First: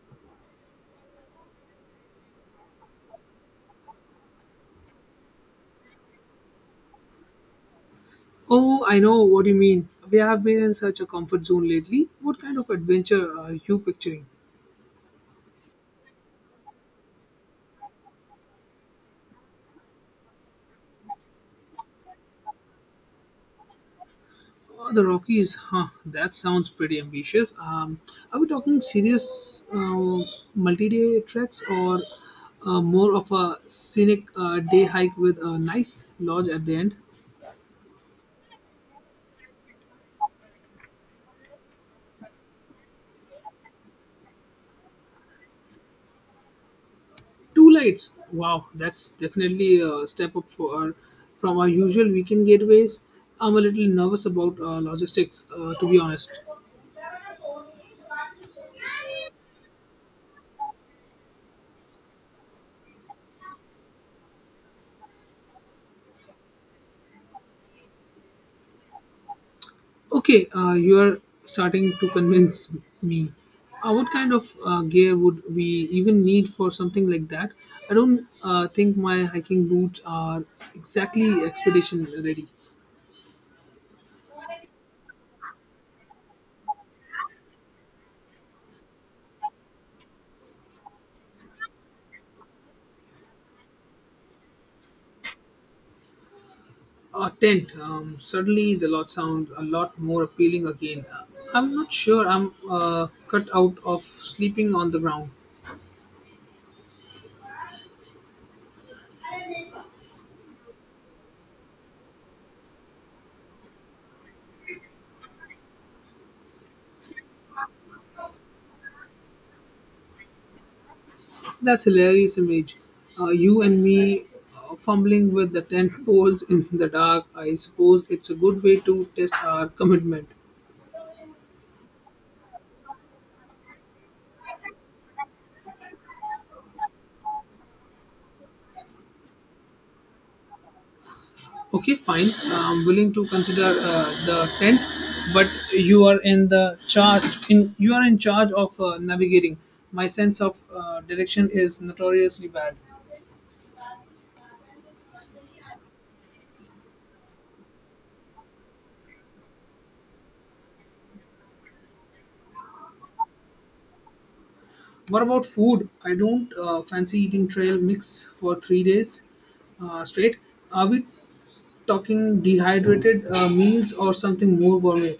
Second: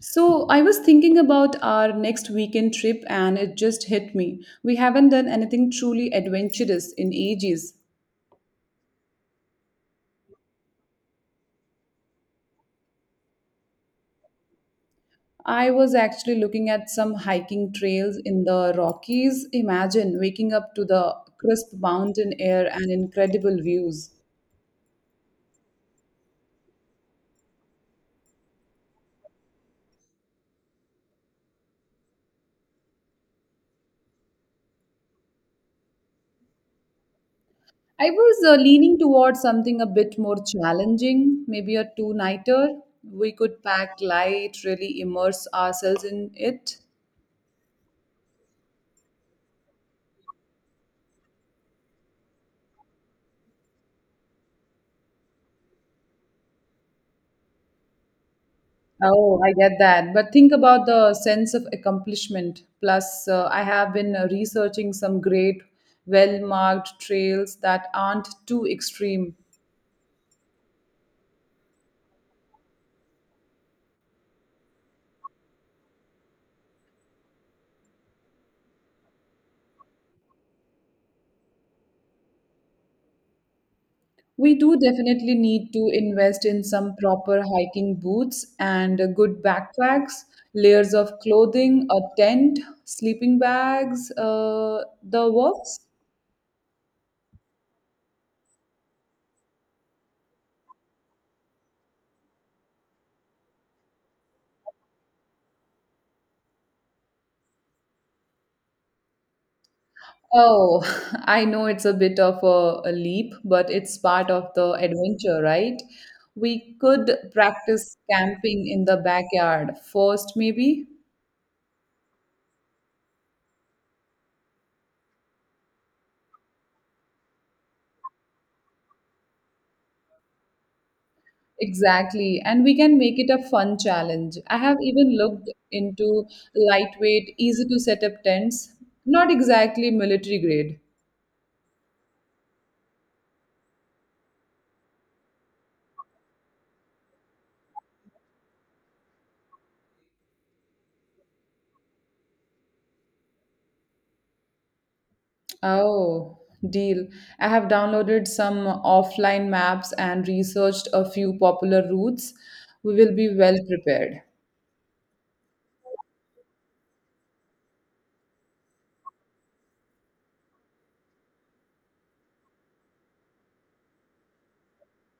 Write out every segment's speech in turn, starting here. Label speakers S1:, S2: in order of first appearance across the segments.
S1: So, I was thinking about our next weekend trip and it just hit me. We haven't done anything truly adventurous in ages.
S2: Oh, I know what you mean. We have been in such a comfort zone lately. What kind of adventure are you picturing?
S1: I was actually looking at some hiking trails in the Rockies. Imagine waking up to the crisp mountain air and incredible views.
S2: Oh, the Rockies, huh? That sounds pretty ambitious. Are we talking serious multi-day treks or more of a scenic day hike with a nice lodge at the end?
S1: I was leaning towards something a bit more challenging, maybe a two nighter. We could pack light, really immerse ourselves in it.
S2: Two lights. Wow, that's definitely a step up from our usual weekend getaways. I'm a little nervous about logistics, to be honest.
S1: Oh, I get that. But think about the sense of accomplishment. Plus, I have been researching some great, well marked trails that aren't too extreme.
S2: Okay, you are starting to convince me. What kind of gear would we even need for something like that? I don't think my hiking boots are exactly expedition ready.
S1: We do definitely need to invest in some proper hiking boots and good backpacks, layers of clothing, a tent, sleeping bags, the works.
S2: A tent. Suddenly, the lot sounds a lot more appealing again. I'm not sure I'm cut out of sleeping on the ground.
S1: Oh, I know it's a bit of a leap, but it's part of the adventure, right? We could practice camping in the backyard first, maybe.
S2: That's hilarious image. You and me fumbling with the tent poles in the dark. I suppose it's a good way to test our commitment.
S1: Exactly. And we can make it a fun challenge. I have even looked into lightweight, easy to set up tents, not exactly military grade.
S2: Okay, fine. I'm willing to consider the tent, but you are in the charge. In You are in charge of navigating. My sense of direction is notoriously bad.
S1: Oh, deal. I have downloaded some offline maps and researched a few popular routes. We will be well prepared.
S2: What about food? I don't fancy eating trail mix for 3 days straight. Are we talking dehydrated meals or something more gourmet?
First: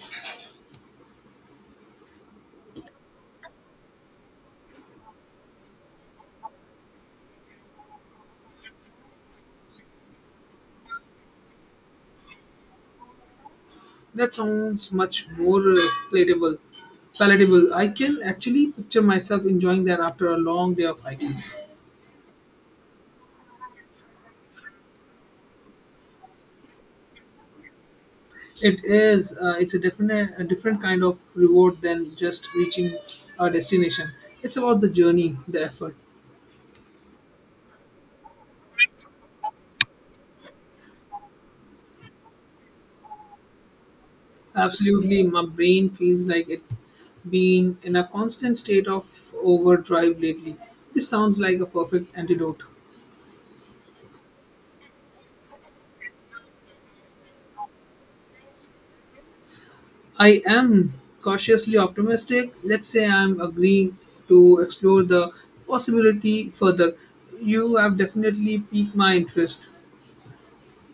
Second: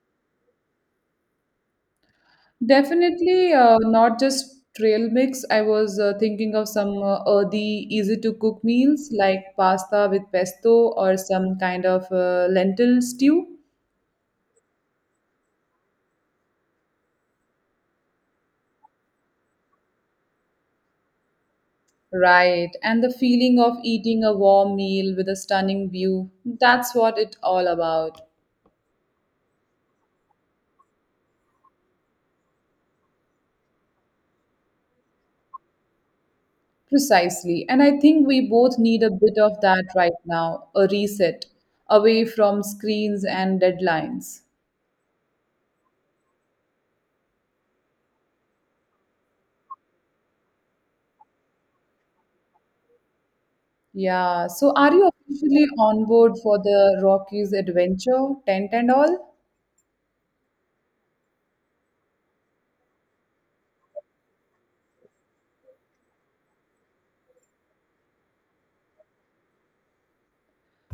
S1: Definitely not just trail mix. I was thinking of some earthy, easy to cook meals like pasta with pesto or some kind of lentil stew.
S2: That sounds much more palatable. Palatable. I can actually picture myself enjoying that after a long day of hiking.
S1: Right. And the feeling of eating a warm meal with a stunning view. That's what it's all about.
S2: It is. It's a different, kind of reward than just reaching a destination. It's about the journey, the effort.
S1: Precisely. And I think we both need a bit of that right now, a reset away from screens and deadlines.
S2: Absolutely, my brain feels like it been in a constant state of overdrive lately. This sounds like a perfect antidote.
S1: Yeah. So are you officially on board for the Rockies adventure, tent and all?
S2: I am cautiously optimistic. Let's say I'm agreeing to explore the possibility further. You have definitely piqued my interest.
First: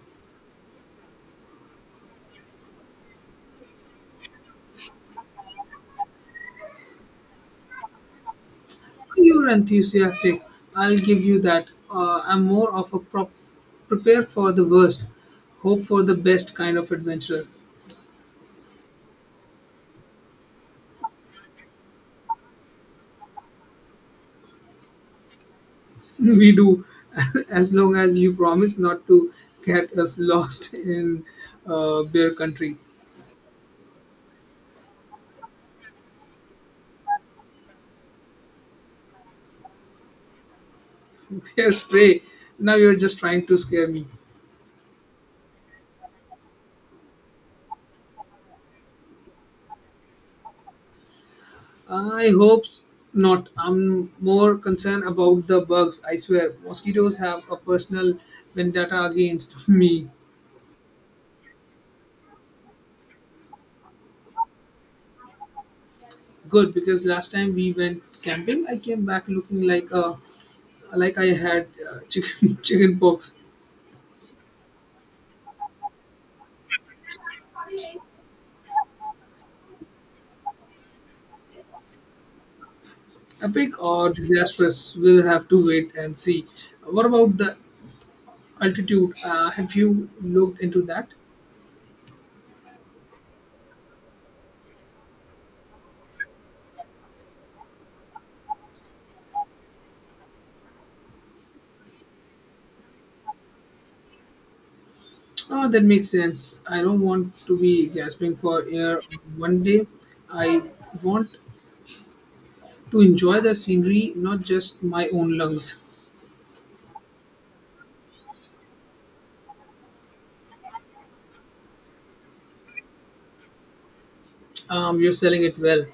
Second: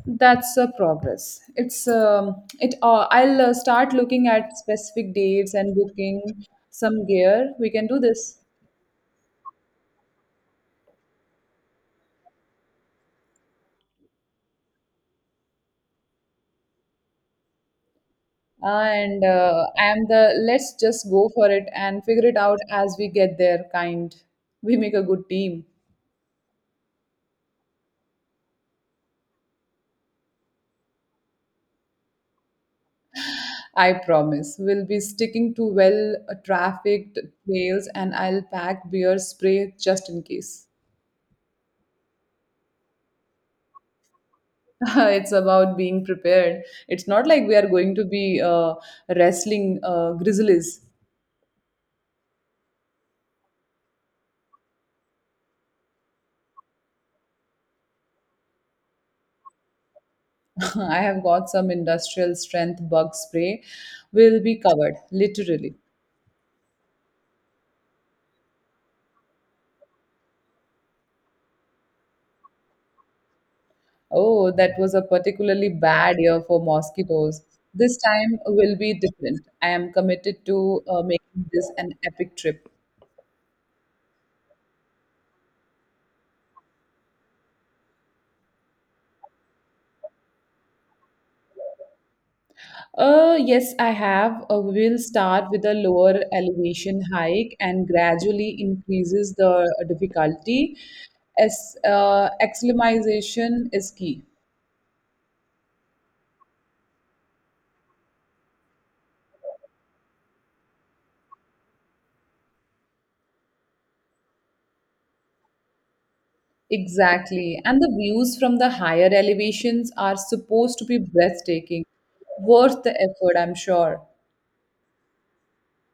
S1: That's a progress. It's it. I'll start looking at specific dates and booking some gear. We can do this.
S2: You're enthusiastic. I'll give you that. I'm more of a prepare for the worst, hope for the best kind of adventurer.
S1: And I am the let's just go for it and figure it out as we get there kind. We make a good team.
S2: We do, as long as you promise not to get us lost in bear country.
S1: I promise. We'll be sticking to well trafficked trails and I'll pack beer spray just in case.
S2: Bear spray. Now you're just trying to scare me.
S1: It's about being prepared. It's not like we are going to be wrestling grizzlies.
S2: I hope not. I'm more concerned about the bugs, I swear. Mosquitoes have a personal vendetta against me.
S1: I have got some industrial strength bug spray. We'll be covered, literally.
S2: Good, because last time we went camping, I came back looking like I had chicken chicken pox.
S1: Oh, that was a particularly bad year for mosquitoes. This time will be different. I am committed to making this an epic trip.
S2: Epic or disastrous, we'll have to wait and see. What about the altitude? Have you looked into that?
S1: Yes, I have. We will start with a lower elevation hike and gradually increases the difficulty. As acclimatization is key.
S2: Oh, that makes sense. I don't want to be gasping for air one day. I want to enjoy the scenery, not just my own lungs.
S1: Exactly. And the views from the higher elevations are supposed to be breathtaking. Worth the effort, I'm sure.
S2: You're selling it well.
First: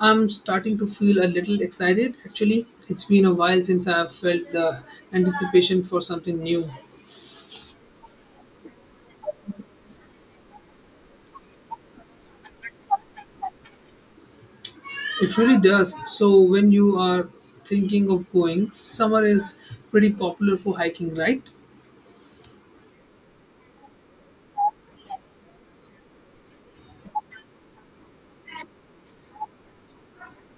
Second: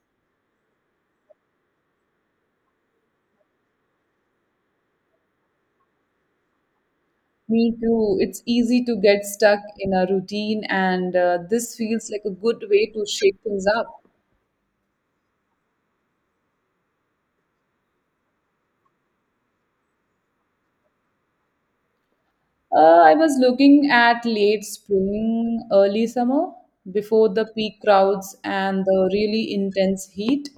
S2: I'm starting to feel a little excited. Actually, it's been a while since I've felt the anticipation for something new.
S1: Me too. It's easy to get stuck in a routine, and this feels like a good way to shake things up.
S2: It really does. So, when you are thinking of going, summer is pretty popular for hiking, right?
S1: I was looking at late spring, early summer, before the peak crowds and the really intense heat.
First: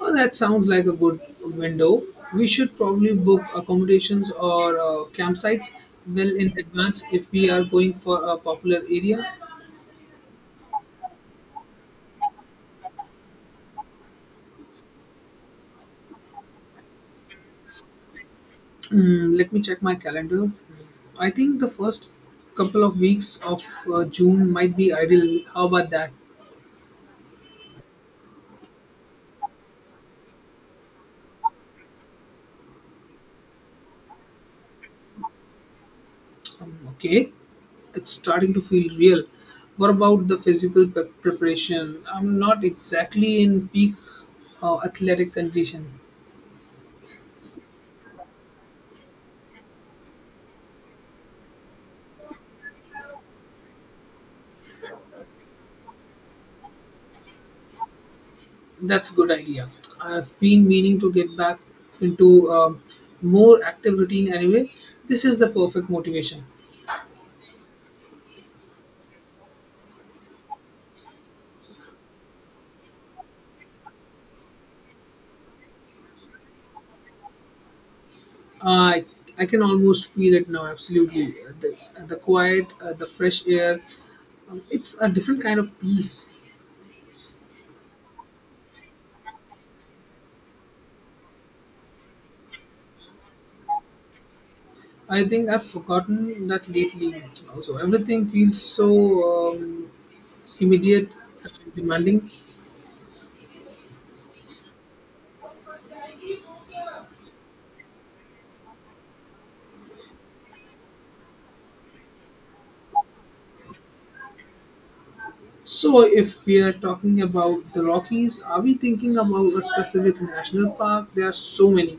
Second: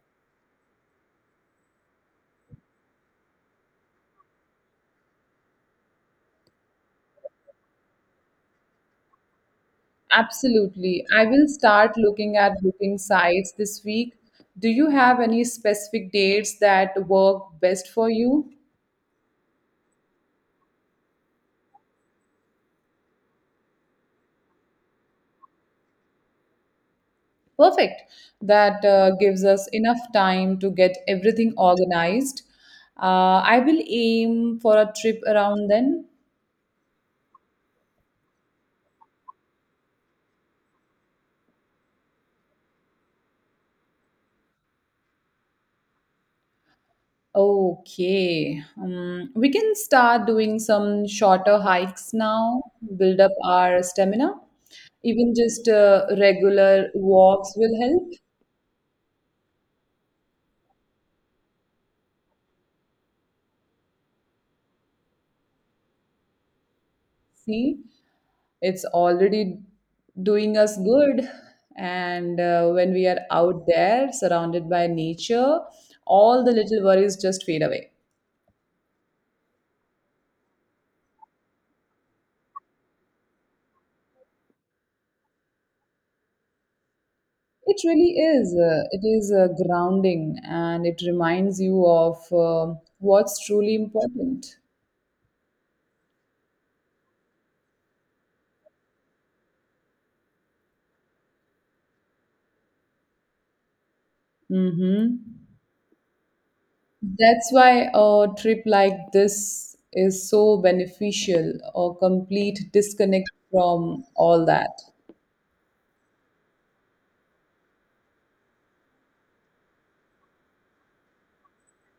S2: Oh, that sounds like a good window. We should probably book accommodations or campsites well in advance if we are going for a popular area.
S1: Absolutely. I will start looking at booking sites this week. Do you have any specific dates that work best for you?
S2: Let me check my calendar. I think the first couple of weeks of June might be ideal. How about that?
S1: Perfect. That gives us enough time to get everything organized. I will aim for a trip around then.
S2: Okay, it's starting to feel real. What about the physical preparation? I'm not exactly in peak athletic condition.
S1: Okay. We can start doing some shorter hikes now, build up our stamina. Even just regular walks will help.
S2: That's a good idea. I've been meaning to get back into more active routine anyway. This is the perfect motivation.
S1: See, it's already doing us good. And when we are out there, surrounded by nature, all the little worries just fade away.
S2: I I can almost feel it now. Absolutely, the quiet, the fresh air. It's a different kind of peace.
S1: It really is. It is grounding and it reminds you of what's truly important.
S2: I think I've forgotten that lately. Also, everything feels so um, immediate and demanding.
S1: Mm-hmm. That's why a trip like this is so beneficial, a complete disconnect from all that.
S2: So, if we are talking about the Rockies, are we thinking about a specific national park? There are so many.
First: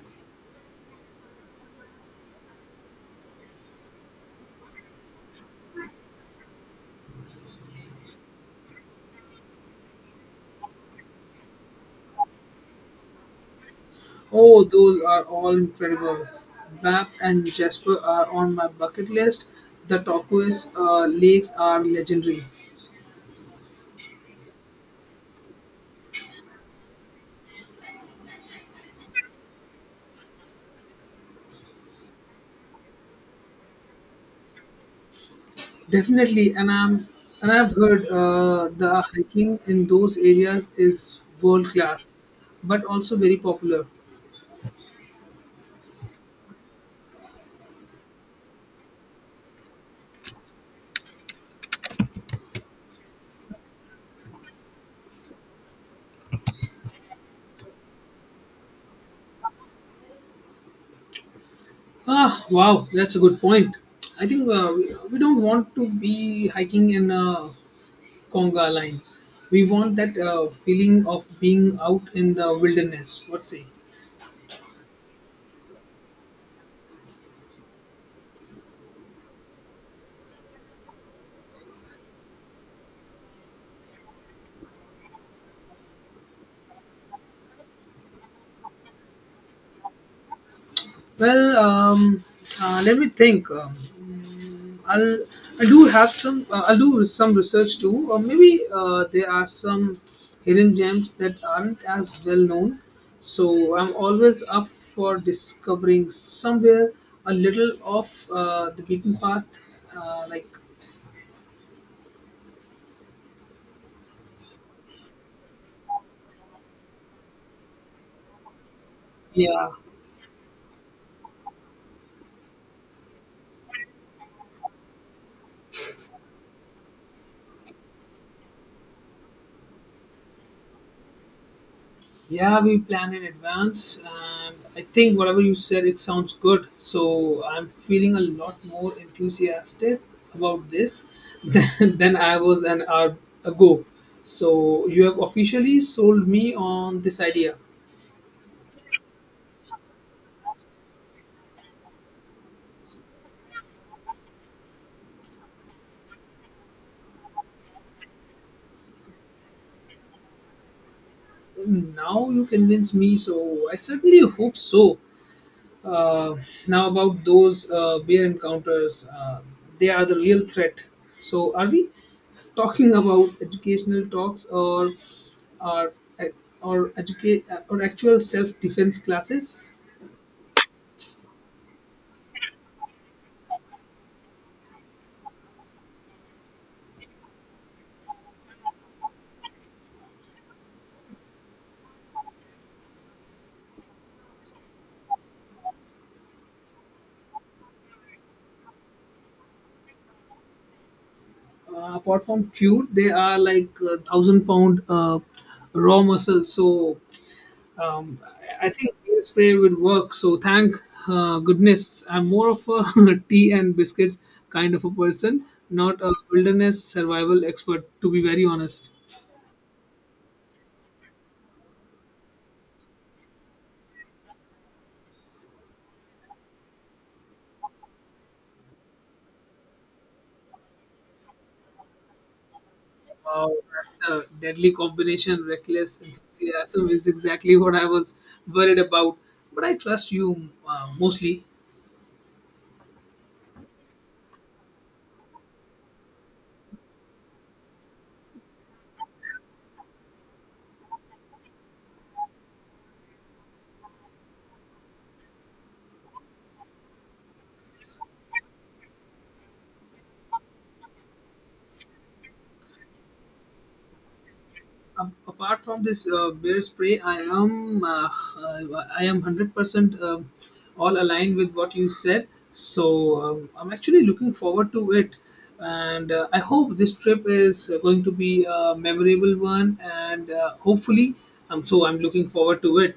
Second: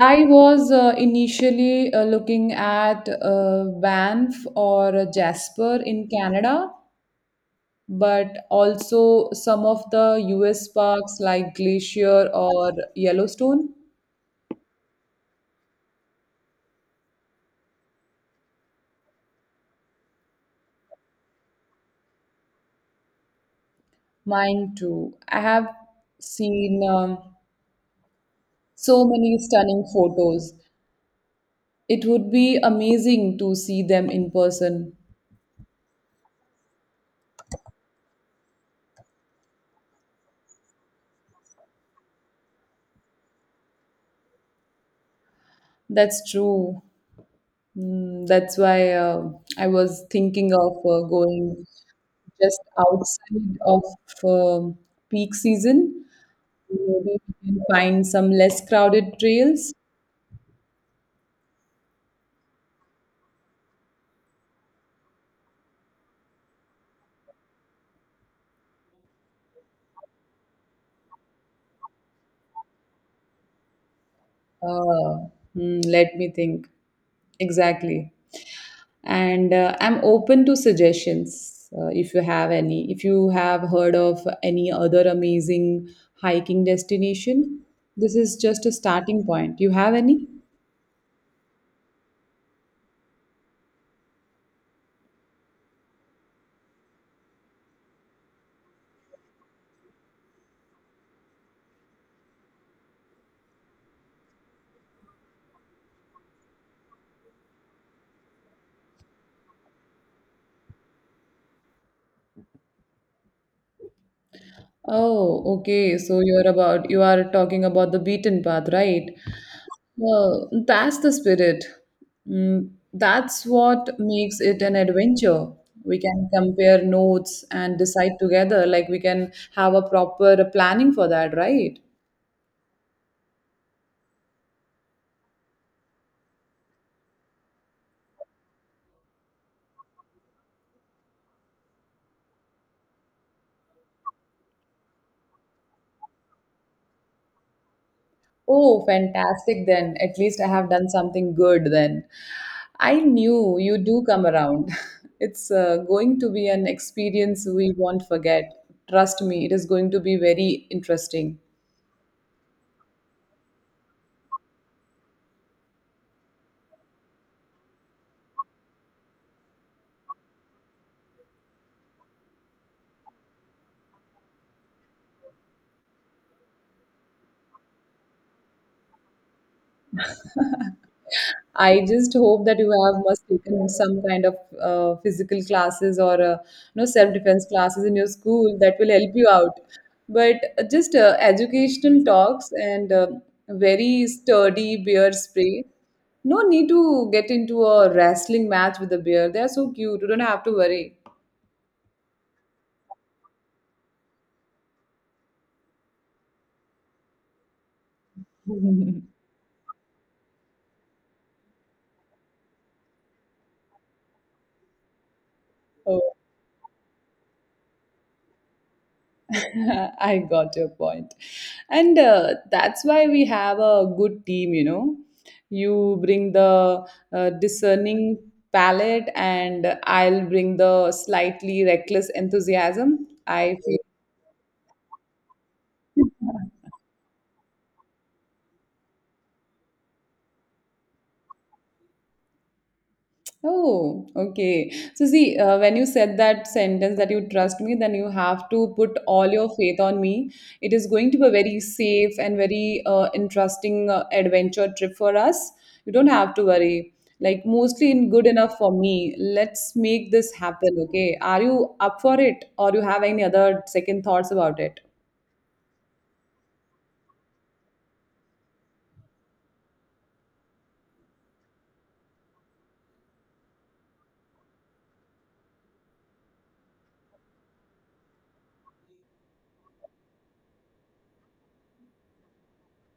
S1: I was initially looking at Banff or Jasper in Canada, but also some of the US parks like Glacier or Yellowstone.
S2: Oh, those are all incredible. Bap and Jasper are on my bucket list. The turquoise lakes are legendary.
S1: Mine too. I have seen so many stunning photos. It would be amazing to see them in person.
S2: Definitely, and I've heard the hiking in those areas is world class, but also very popular.
S1: That's true. That's why I was thinking of going just outside of um peak season. Maybe we can find some less crowded trails.
S2: Ah, wow, that's a good point. I think we don't want to be hiking in a conga line. We want that feeling of being out in the wilderness. What say?
S1: Uh, Let me think. Exactly. And I'm open to suggestions if you have any. If you have heard of any other amazing hiking destination, this is just a starting point. You have any?
S2: Well, let me think. I'll I do have some. I'll do some research too, or maybe there are some hidden gems that aren't as well known. So I'm always up for discovering somewhere a little off the beaten path. Like,
S1: Oh, okay. So you are talking about the beaten path, right?
S2: yeah,
S1: Well, that's the spirit. That's what makes it an adventure. We can compare notes and decide together. Like we can have a proper planning for that, right?
S2: yeah, we planned in advance, and I think whatever you said, it sounds good. So I'm feeling a lot more enthusiastic about this than, than I was an hour ago. So you have officially sold me on this idea.
S1: Oh, fantastic then. At least I have done something good then. I knew you do come around. It's going to be an experience we won't forget. Trust me, it is going to be very interesting.
S2: Now you convince me, so I certainly hope so. Uh, now about those bear encounters, they are the real threat. So are we talking about educational talks or or actual self defense classes?
S1: I just hope that you have must taken some kind of physical classes or uh, self defense classes in your school that will help you out. But just educational talks and very sturdy bear spray. No need to get into a wrestling match with a bear. They are so cute. You don't have to worry.
S2: Apart from cute, they are like 1,000-pound raw muscle. So I think beer spray will work. So thank goodness, I'm more of a tea and biscuits kind of a person, not a
S1: Mhm.
S2: wilderness survival expert. To be very honest,
S1: I got your point. And that's why we have a good team, you know. You bring the discerning palate, and I'll bring the slightly reckless enthusiasm.
S2: wow,
S1: I feel.
S2: that's a deadly combination. Reckless enthusiasm is exactly what I was worried about. But I trust you mostly.
S1: Oh, okay. So, see, when you said that sentence that you trust me, then you have to put all your faith on me. It is going to be a very safe and very interesting adventure trip for us. You don't have to worry. Like, mostly in good enough for me. Let's make this happen, okay? Are you up for it or you have any other second thoughts about it?
S2: Apart from this bear spray, I am 100% all aligned with what you said. So I'm actually looking forward to it, and I hope this trip is going to be a memorable one. And hopefully, so I'm looking forward to it.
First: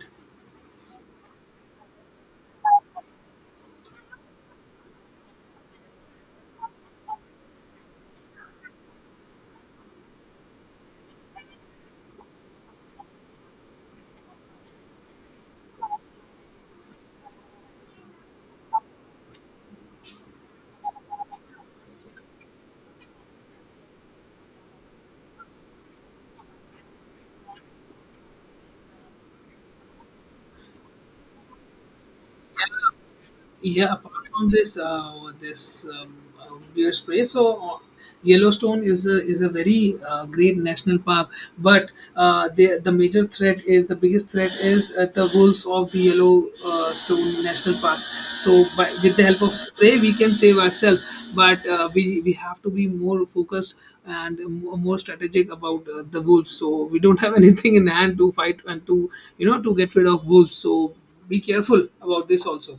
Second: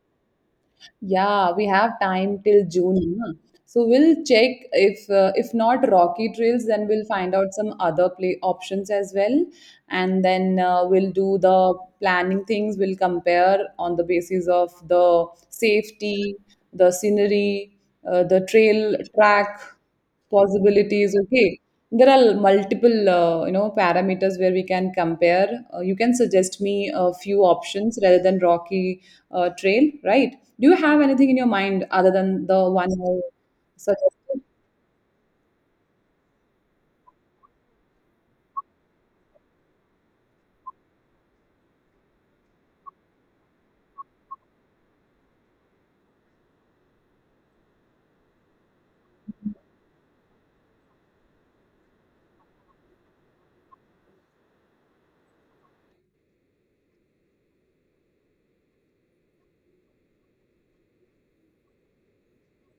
S1: Yeah, we have time till June. Na? So we'll check if not Rocky Trails, then we'll find out some other play options as well, and then we'll do the planning things. We'll compare on the basis of the safety, the scenery, the trail track possibilities. Okay, there are multiple you know parameters where we can compare. You can suggest me a few options rather than Rocky Trail, right? Do you have anything in your mind other than the one I
S2: Yeah, apart
S1: suggested?
S2: from this bear spray. So Yellowstone is a very great national park, but the major threat is the biggest threat is the wolves of the Yellowstone National Park. So with the help of spray, we can save ourselves, but we have to be more focused and more strategic about the wolves. So we don't have anything in hand to fight and to you know to get rid of wolves. So be careful about this also.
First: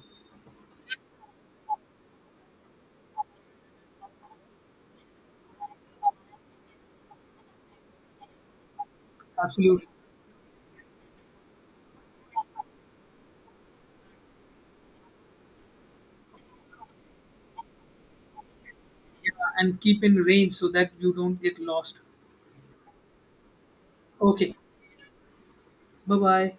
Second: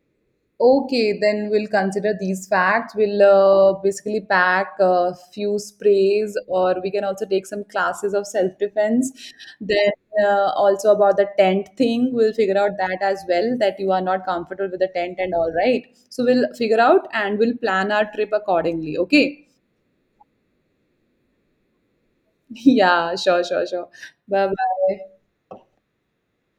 S1: Okay, then we'll consider these facts. We'll basically pack a few sprays, or we can also take some classes of self defense.
S2: Absolutely.
S1: Then, also about the tent thing, we'll figure out that as well that you are not comfortable with the tent and all right. So, we'll figure out and we'll plan our trip accordingly.
S2: Yeah,
S1: Okay.
S2: and keep in range so that you don't get lost.
S1: Yeah, sure, sure, sure. Bye
S2: Okay.
S1: bye.
S2: Bye bye.